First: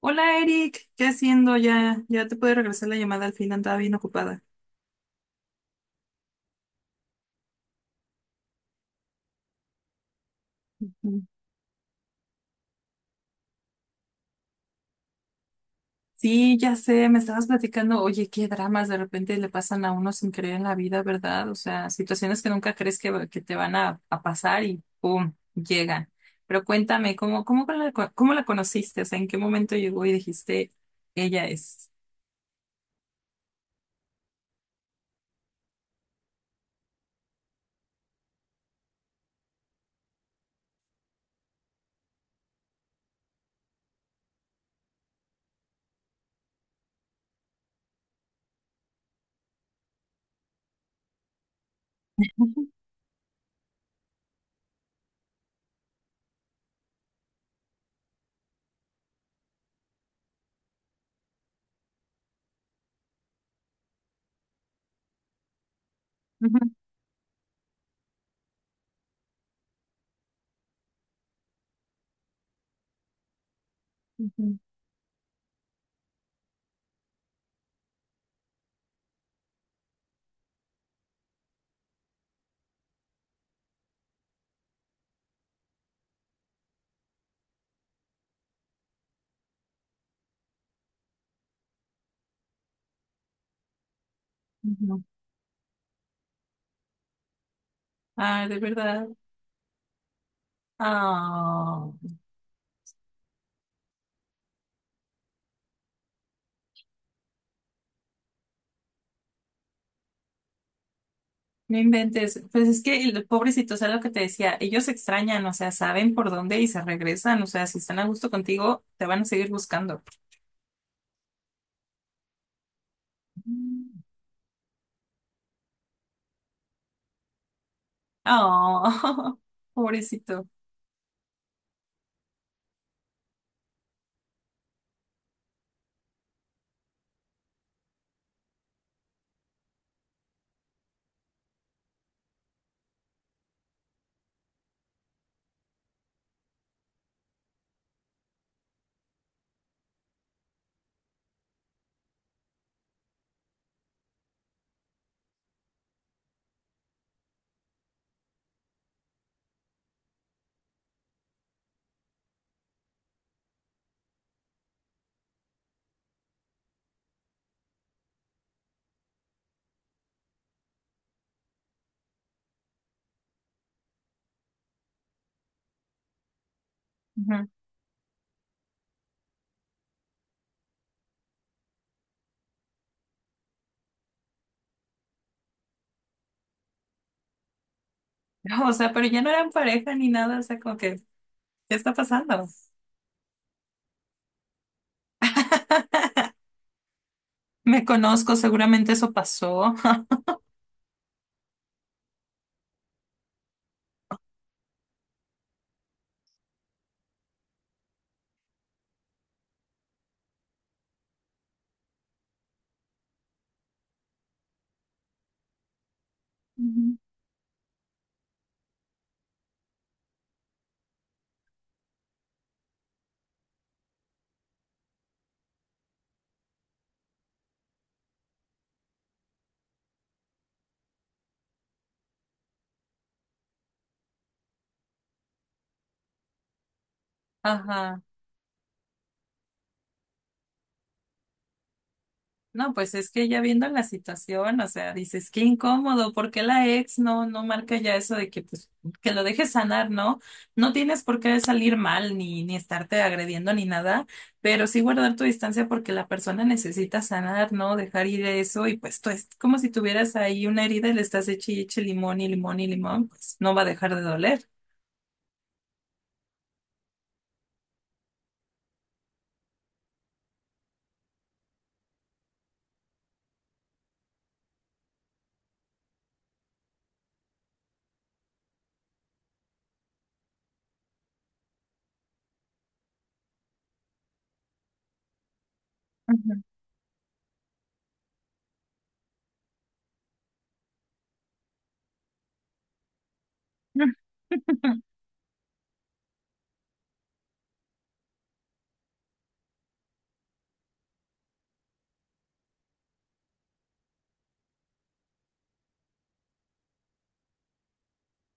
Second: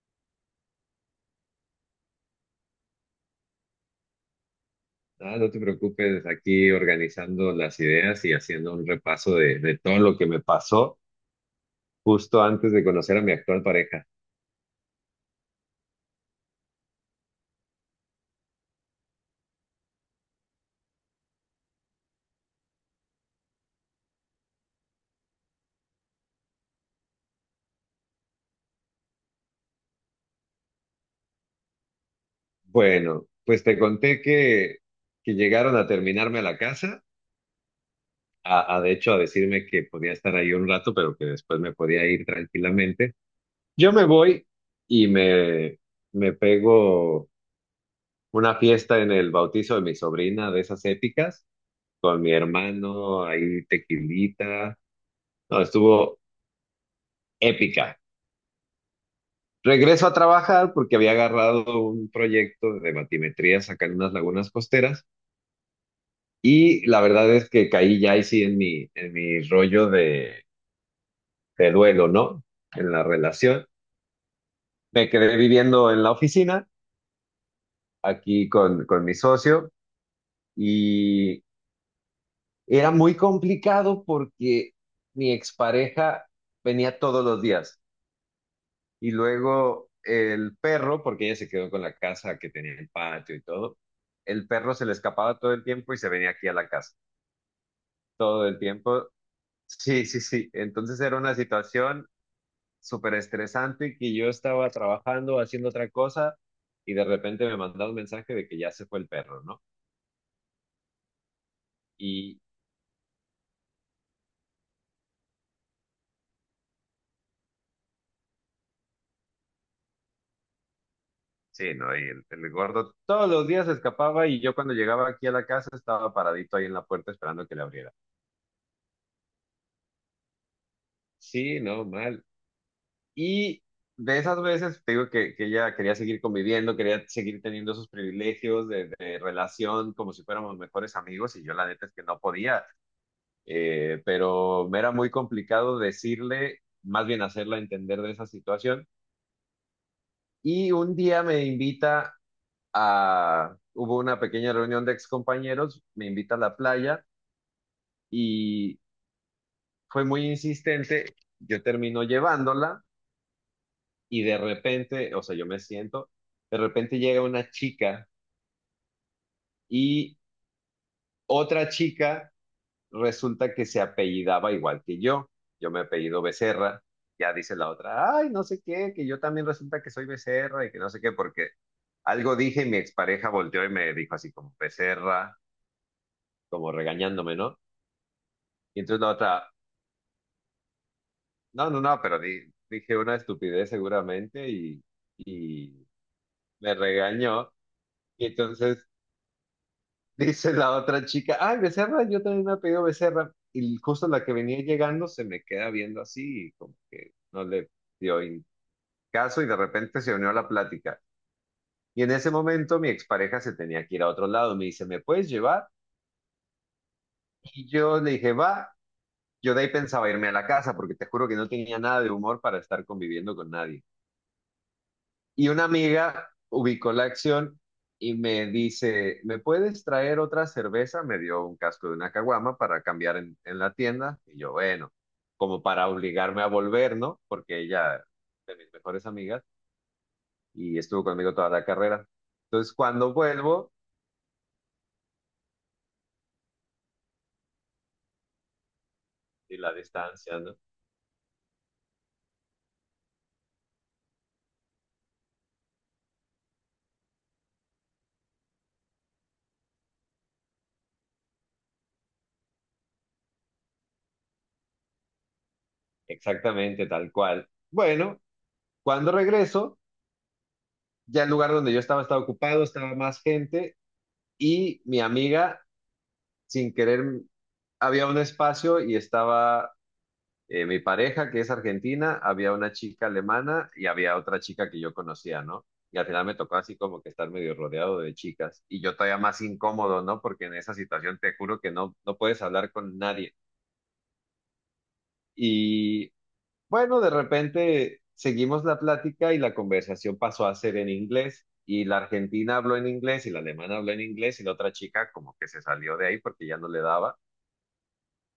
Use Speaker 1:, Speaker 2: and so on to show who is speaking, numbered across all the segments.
Speaker 1: Hola Eric, ¿qué haciendo? Ya te puede regresar la llamada al fin, andaba bien ocupada.
Speaker 2: Ah, no te preocupes, aquí organizando las ideas y haciendo un repaso de todo lo que me pasó
Speaker 1: Mm.
Speaker 2: justo antes de conocer a mi actual pareja.
Speaker 1: Sí, ya sé, me estabas platicando, oye, qué dramas de repente le pasan a uno sin creer en la vida, ¿verdad? O sea, situaciones que nunca crees que te van a pasar y ¡pum! Llegan. Pero cuéntame, ¿cómo, cómo la conociste? O sea, ¿en qué momento llegó y dijiste, ella es?
Speaker 2: Bueno, pues te conté que llegaron a terminarme a la casa, a de hecho a decirme que podía estar ahí un rato, pero que después me podía ir tranquilamente. Yo me voy y me pego una fiesta en el bautizo de mi sobrina, de esas épicas, con mi
Speaker 1: Ujú,
Speaker 2: hermano, ahí tequilita. No, estuvo épica. Regreso a trabajar porque había agarrado un proyecto de matimetrías acá en unas lagunas costeras
Speaker 1: ujú,
Speaker 2: y la verdad es que caí ya ahí sí en mi rollo de duelo, ¿no? En la relación.
Speaker 1: ujú.
Speaker 2: Me quedé viviendo en la oficina aquí con mi socio y era muy complicado porque mi expareja venía todos los días. Y luego el perro, porque ella se quedó con la casa que tenía el patio y todo, el perro se le
Speaker 1: Ujú.
Speaker 2: escapaba todo el tiempo y se venía aquí a la casa,
Speaker 1: Ah,
Speaker 2: todo
Speaker 1: de
Speaker 2: el
Speaker 1: verdad.
Speaker 2: tiempo. Sí, sí, sí. Entonces era una
Speaker 1: Ah.
Speaker 2: situación súper estresante y que yo estaba trabajando, haciendo otra cosa y de repente me mandaba un mensaje de que ya se fue el perro, ¿no?
Speaker 1: No
Speaker 2: Y
Speaker 1: inventes, pues es que el pobrecito, o sea, lo que te decía, ellos extrañan, o sea, saben por dónde y se regresan, o sea, si están a gusto contigo, te van a seguir buscando.
Speaker 2: sí, no, y el gordo todos los días se escapaba y yo cuando llegaba aquí a la casa estaba paradito ahí en la puerta esperando que le abriera.
Speaker 1: Oh, pobrecito.
Speaker 2: Sí, no, mal. Y de esas veces, te digo que ella quería seguir conviviendo, quería seguir teniendo esos privilegios de relación como si fuéramos mejores amigos y yo la neta es que no podía, pero me era muy complicado decirle, más bien hacerla entender de esa situación. Y un día me invita hubo una pequeña reunión de excompañeros, me invita a la playa y fue muy insistente, yo termino llevándola. Y de repente, o sea, yo me siento, de repente llega una chica y otra chica resulta que se apellidaba igual que yo. Yo me apellido Becerra, ya
Speaker 1: Ujú.
Speaker 2: dice la otra, ay, no sé qué, que yo también resulta que soy Becerra y que no sé qué, porque algo dije y mi expareja volteó y me dijo así como Becerra, como regañándome, ¿no?
Speaker 1: No, o
Speaker 2: Y
Speaker 1: sea,
Speaker 2: entonces
Speaker 1: pero
Speaker 2: la
Speaker 1: ya no eran
Speaker 2: otra,
Speaker 1: pareja ni nada, o sea, como que,
Speaker 2: no,
Speaker 1: ¿qué
Speaker 2: no,
Speaker 1: está
Speaker 2: no, pero
Speaker 1: pasando?
Speaker 2: dije una estupidez seguramente y me regañó.
Speaker 1: Me
Speaker 2: Y
Speaker 1: conozco,
Speaker 2: entonces
Speaker 1: seguramente eso pasó.
Speaker 2: dice la otra chica, ay, Becerra, yo también me he pedido Becerra. Y justo la que venía llegando se me queda viendo así, y como que no le dio caso y de repente se unió a la plática. Y en ese momento mi expareja se tenía que ir a otro lado. Me dice, ¿me puedes llevar?
Speaker 1: Ujú.
Speaker 2: Y yo le dije, va. Yo de ahí pensaba irme a la casa porque te juro que no tenía nada de humor para estar conviviendo con nadie. Y una amiga ubicó la acción y me dice, ¿me puedes traer otra cerveza? Me dio un casco de una caguama para cambiar en la tienda. Y yo, bueno, como para obligarme a volver, ¿no? Porque
Speaker 1: Ajá.
Speaker 2: ella, de mis mejores amigas, y estuvo conmigo toda la carrera.
Speaker 1: No,
Speaker 2: Entonces,
Speaker 1: pues es
Speaker 2: cuando
Speaker 1: que ya viendo
Speaker 2: vuelvo,
Speaker 1: la situación, o sea, dices, qué incómodo, ¿por qué la ex no marca ya eso de que, pues, que lo dejes
Speaker 2: y la
Speaker 1: sanar, ¿no?
Speaker 2: distancia, ¿no?
Speaker 1: No tienes por qué salir mal, ni, ni estarte agrediendo, ni nada, pero sí guardar tu distancia porque la persona necesita sanar, ¿no? Dejar ir eso, y pues tú es como si tuvieras ahí una herida y le estás eche, y eche limón y limón y limón, pues no va a dejar de doler.
Speaker 2: Exactamente, tal cual. Bueno, cuando regreso, ya el lugar donde yo estaba estaba ocupado, estaba más gente, y mi amiga, sin querer, había un espacio y estaba mi pareja, que es argentina, había una chica alemana y había otra chica que yo conocía, ¿no? Y al final me tocó así como que estar medio rodeado de chicas. Y yo todavía más incómodo, ¿no? Porque en esa situación te juro que no puedes hablar con nadie. Y bueno, de repente seguimos la plática y la conversación pasó a ser en inglés. Y la argentina habló en inglés y la alemana habló en inglés y la otra chica como que se salió de ahí porque ya no le daba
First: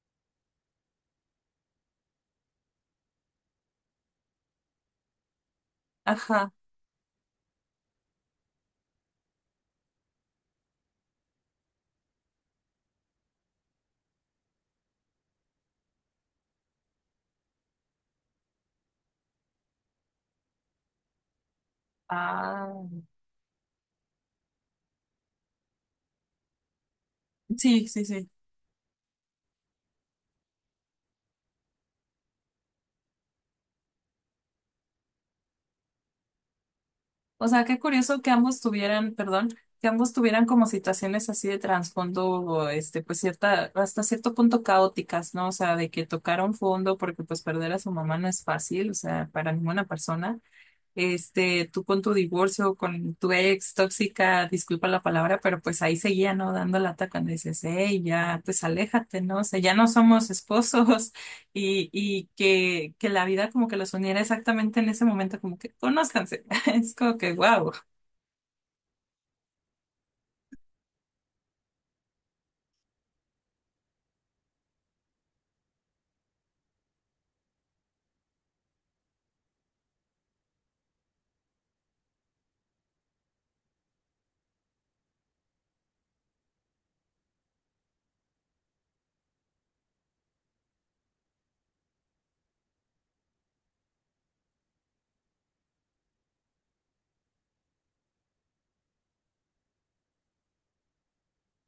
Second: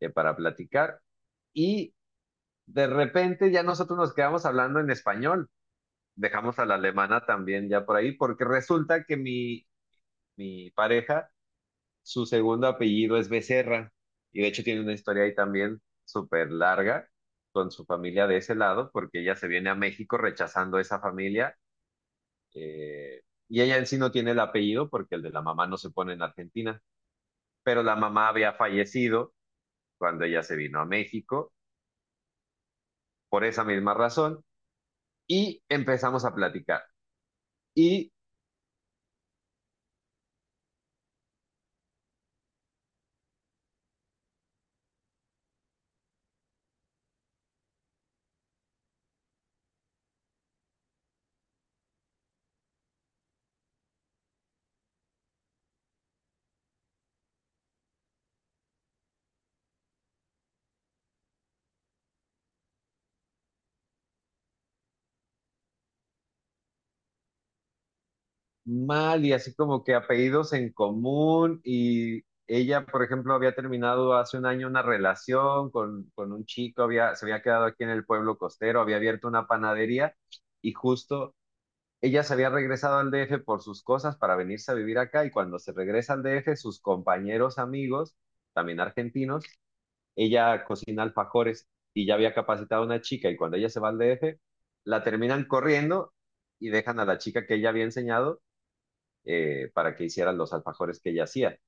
Speaker 2: para platicar. Y de repente ya nosotros nos quedamos hablando en español,
Speaker 1: Ajá.
Speaker 2: dejamos a la alemana también ya por ahí, porque resulta que mi pareja, su segundo apellido es Becerra, y de hecho tiene una historia ahí también súper larga con su familia de ese lado, porque ella se viene a México rechazando esa familia,
Speaker 1: Ah,
Speaker 2: eh, y ella en sí no tiene el apellido porque el de la mamá no se pone en Argentina, pero
Speaker 1: sí,
Speaker 2: la
Speaker 1: sí,
Speaker 2: mamá
Speaker 1: sí.
Speaker 2: había fallecido cuando ella se vino a México por esa misma razón, y empezamos a platicar.
Speaker 1: O sea, qué
Speaker 2: Y
Speaker 1: curioso que ambos tuvieran, perdón, que ambos tuvieran como situaciones así de trasfondo, o, este, pues cierta, hasta cierto punto caóticas, ¿no? O sea, de que tocaron fondo porque pues perder a su mamá no es fácil, o sea, para ninguna persona. Este, tú con tu divorcio, con tu ex tóxica, disculpa la palabra, pero pues ahí seguía, ¿no? Dando lata cuando dices, hey, ya, pues aléjate, ¿no? O sea, ya no somos esposos y que la vida como que los uniera exactamente en ese momento, como que conózcanse. Es como que, wow.
Speaker 2: mal y así como que apellidos en común y ella, por ejemplo, había terminado hace 1 año una relación con un chico, se había quedado aquí en el pueblo costero, había abierto una panadería y justo ella se había regresado al DF por sus cosas para venirse a vivir acá y cuando se regresa al DF, sus compañeros amigos, también argentinos, ella cocina alfajores y ya había capacitado a una chica y cuando ella se va al DF, la terminan corriendo. Y dejan a la chica que ella había enseñado para que hicieran los alfajores que ella hacía.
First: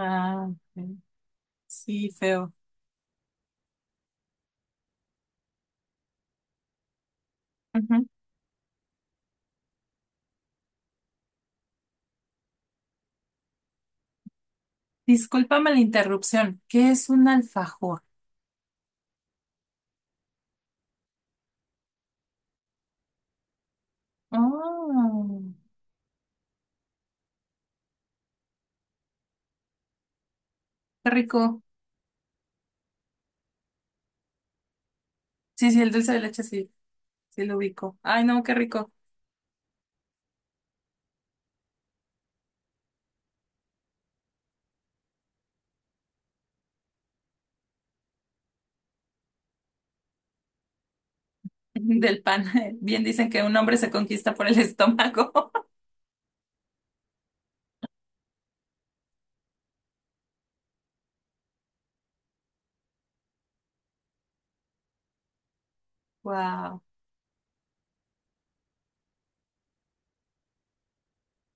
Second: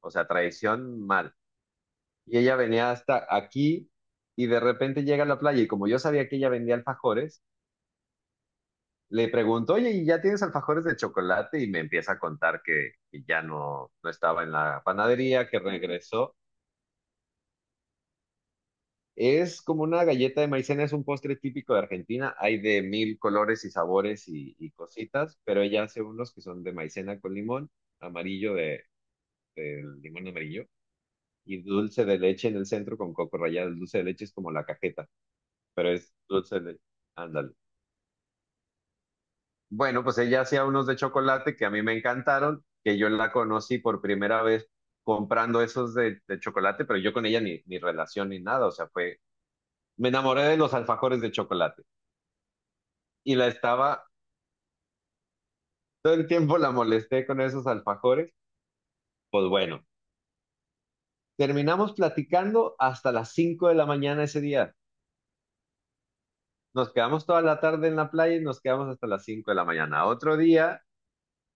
Speaker 2: O sea,
Speaker 1: ok.
Speaker 2: traición mal.
Speaker 1: Sí,
Speaker 2: Y
Speaker 1: feo.
Speaker 2: ella venía hasta aquí y de repente llega a la playa y como yo sabía que ella vendía alfajores,
Speaker 1: Ujú.
Speaker 2: le pregunto, oye, ¿y ya tienes alfajores de chocolate? Y me empieza a contar que ya no estaba en la panadería, que
Speaker 1: Discúlpame la
Speaker 2: regresó.
Speaker 1: interrupción. ¿Qué es un alfajor?
Speaker 2: Es como una galleta de maicena, es un postre típico de Argentina. Hay de mil colores y sabores y cositas,
Speaker 1: Oh,
Speaker 2: pero ella hace unos que son de maicena con limón, amarillo del limón amarillo
Speaker 1: qué
Speaker 2: y
Speaker 1: rico.
Speaker 2: dulce de leche en el centro con coco rallado. El dulce de leche es como la cajeta,
Speaker 1: Sí, sí, el
Speaker 2: pero es
Speaker 1: dulce de leche,
Speaker 2: dulce de
Speaker 1: sí,
Speaker 2: leche.
Speaker 1: sí
Speaker 2: Ándale.
Speaker 1: lo ubico. Ay, no, qué rico.
Speaker 2: Bueno, pues ella hacía unos de chocolate que a mí me encantaron, que yo la conocí por primera vez comprando esos de chocolate, pero yo con ella ni relación ni nada, o sea, fue, me enamoré de los alfajores de chocolate
Speaker 1: Del pan. Bien dicen
Speaker 2: y
Speaker 1: que
Speaker 2: la
Speaker 1: un hombre se
Speaker 2: estaba,
Speaker 1: conquista por el estómago.
Speaker 2: todo el tiempo la molesté con esos alfajores, pues bueno, terminamos platicando hasta las 5 de la mañana ese día.
Speaker 1: Wow.
Speaker 2: Nos quedamos toda la tarde en la playa y nos quedamos hasta las 5 de la mañana. Otro día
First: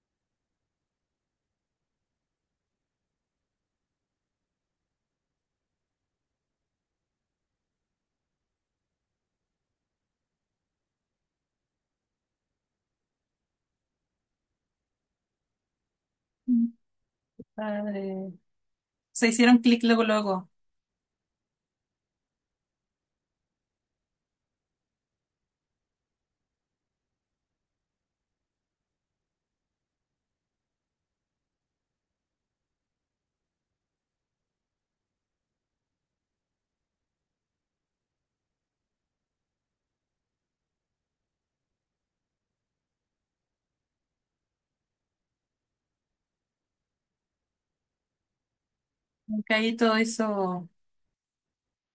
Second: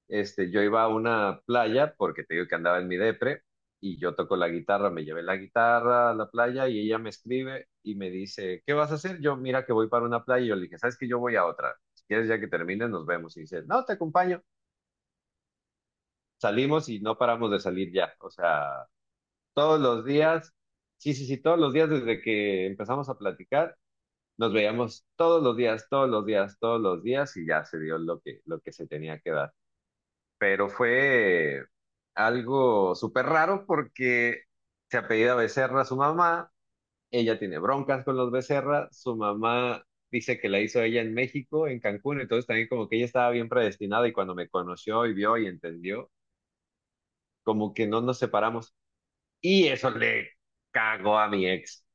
Speaker 2: yo iba a una playa porque te digo que andaba en mi depre y yo toco la guitarra, me llevé la guitarra a la playa y ella me escribe y me dice, ¿qué vas a hacer? Yo, mira que voy para una playa y yo le dije, ¿sabes que yo voy a otra. Si quieres ya que termine, nos vemos. Y dice, no, te acompaño. Salimos y no paramos de salir ya. O
Speaker 1: Padre.
Speaker 2: sea,
Speaker 1: Se hicieron
Speaker 2: todos
Speaker 1: clic luego,
Speaker 2: los
Speaker 1: luego.
Speaker 2: días, sí, sí, sí, todos los días desde que empezamos a platicar. Nos veíamos todos los días, todos los días, todos los días y ya se dio lo que se tenía que dar. Pero fue algo súper raro porque se apellida Becerra su mamá, ella tiene broncas con los Becerra, su mamá dice que la hizo ella en México, en Cancún, entonces también como que ella estaba bien predestinada y cuando me conoció y vio y entendió, como que no nos separamos y
Speaker 1: Caí
Speaker 2: eso
Speaker 1: todo
Speaker 2: le
Speaker 1: eso.
Speaker 2: cagó a mi ex.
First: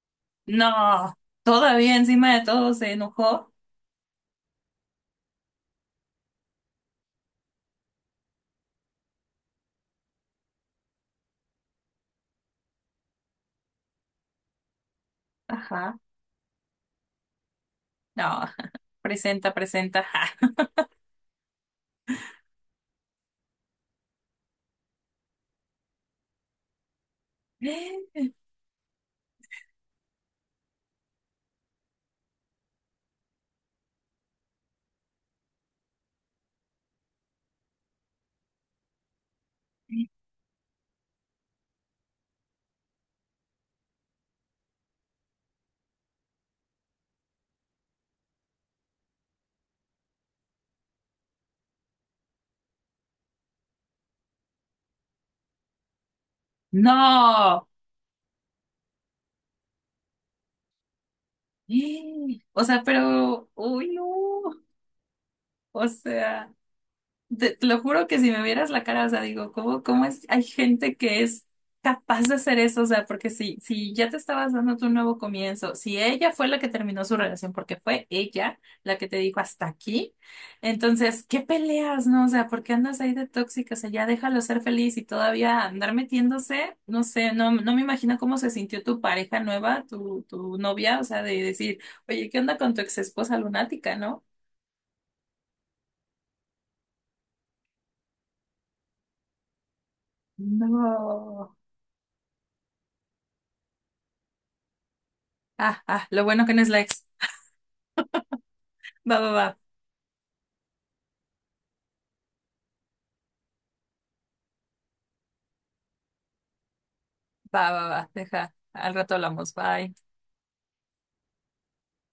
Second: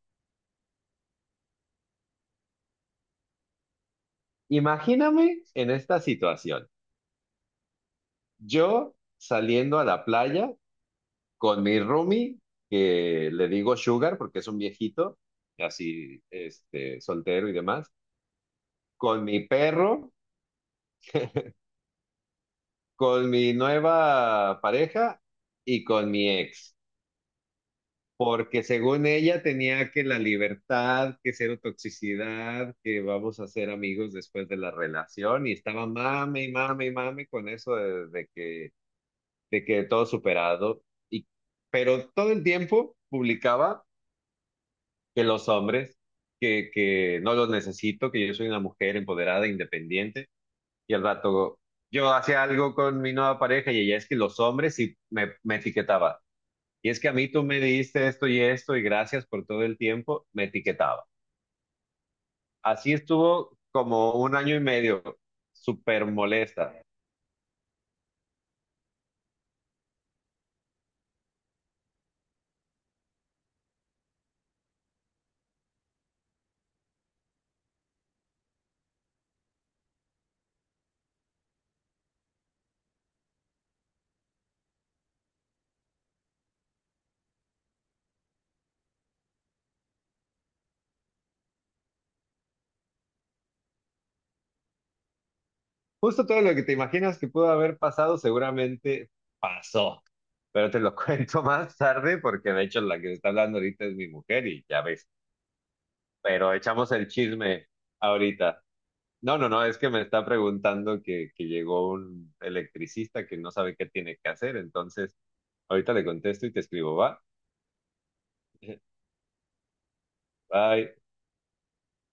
Speaker 1: No. Todavía encima de todo se enojó.
Speaker 2: Imagíname en esta situación, yo saliendo a la playa con mi roomie, que le digo Sugar porque es un viejito,
Speaker 1: Ajá.
Speaker 2: así, soltero y demás,
Speaker 1: No.
Speaker 2: con mi
Speaker 1: Presenta, presenta.
Speaker 2: perro,
Speaker 1: Ajá.
Speaker 2: con mi nueva pareja y con mi ex, porque según ella tenía que la libertad, que cero toxicidad, que vamos a ser amigos después de la relación y estaba mame y mame y mame con eso de que, de que todo superado. y Pero todo el tiempo publicaba que los hombres, que no los necesito, que yo soy una mujer empoderada, independiente, y al rato yo hacía algo con mi nueva pareja y ella es que los hombres sí me etiquetaba. Y es que a mí tú me
Speaker 1: No.
Speaker 2: diste esto y esto y gracias por todo el tiempo, me etiquetaba.
Speaker 1: O sea,
Speaker 2: Así
Speaker 1: pero.
Speaker 2: estuvo
Speaker 1: Uy, no.
Speaker 2: como 1 año y medio,
Speaker 1: O
Speaker 2: súper
Speaker 1: sea.
Speaker 2: molesta.
Speaker 1: Te lo juro que si me vieras la cara, o sea, digo, ¿cómo, cómo es? Hay gente que es capaz de hacer eso, o sea, porque si, si ya te estabas dando tu nuevo comienzo, si ella fue la que terminó su relación, porque fue ella la que te dijo hasta aquí, entonces, ¿qué peleas, no? O sea, ¿por qué andas ahí de tóxica? O sea, ya déjalo ser feliz y todavía andar metiéndose, no sé, no, no me imagino cómo se sintió tu pareja nueva, tu novia, o sea, de decir, oye, ¿qué onda con tu ex esposa lunática, no?
Speaker 2: Justo todo lo que te imaginas que pudo haber pasado seguramente pasó. Pero te lo cuento
Speaker 1: No.
Speaker 2: más tarde porque de hecho la que está hablando ahorita es mi mujer y ya ves,
Speaker 1: Ah, ah, lo bueno
Speaker 2: pero
Speaker 1: que no es la
Speaker 2: echamos
Speaker 1: ex.
Speaker 2: el chisme ahorita.
Speaker 1: Va, va,
Speaker 2: No,
Speaker 1: va,
Speaker 2: no, no, es que me está preguntando que llegó un electricista que no sabe qué tiene que hacer, entonces ahorita le contesto y te escribo, ¿va?
Speaker 1: va, va, va. Deja, al rato hablamos. Bye.
Speaker 2: Bye.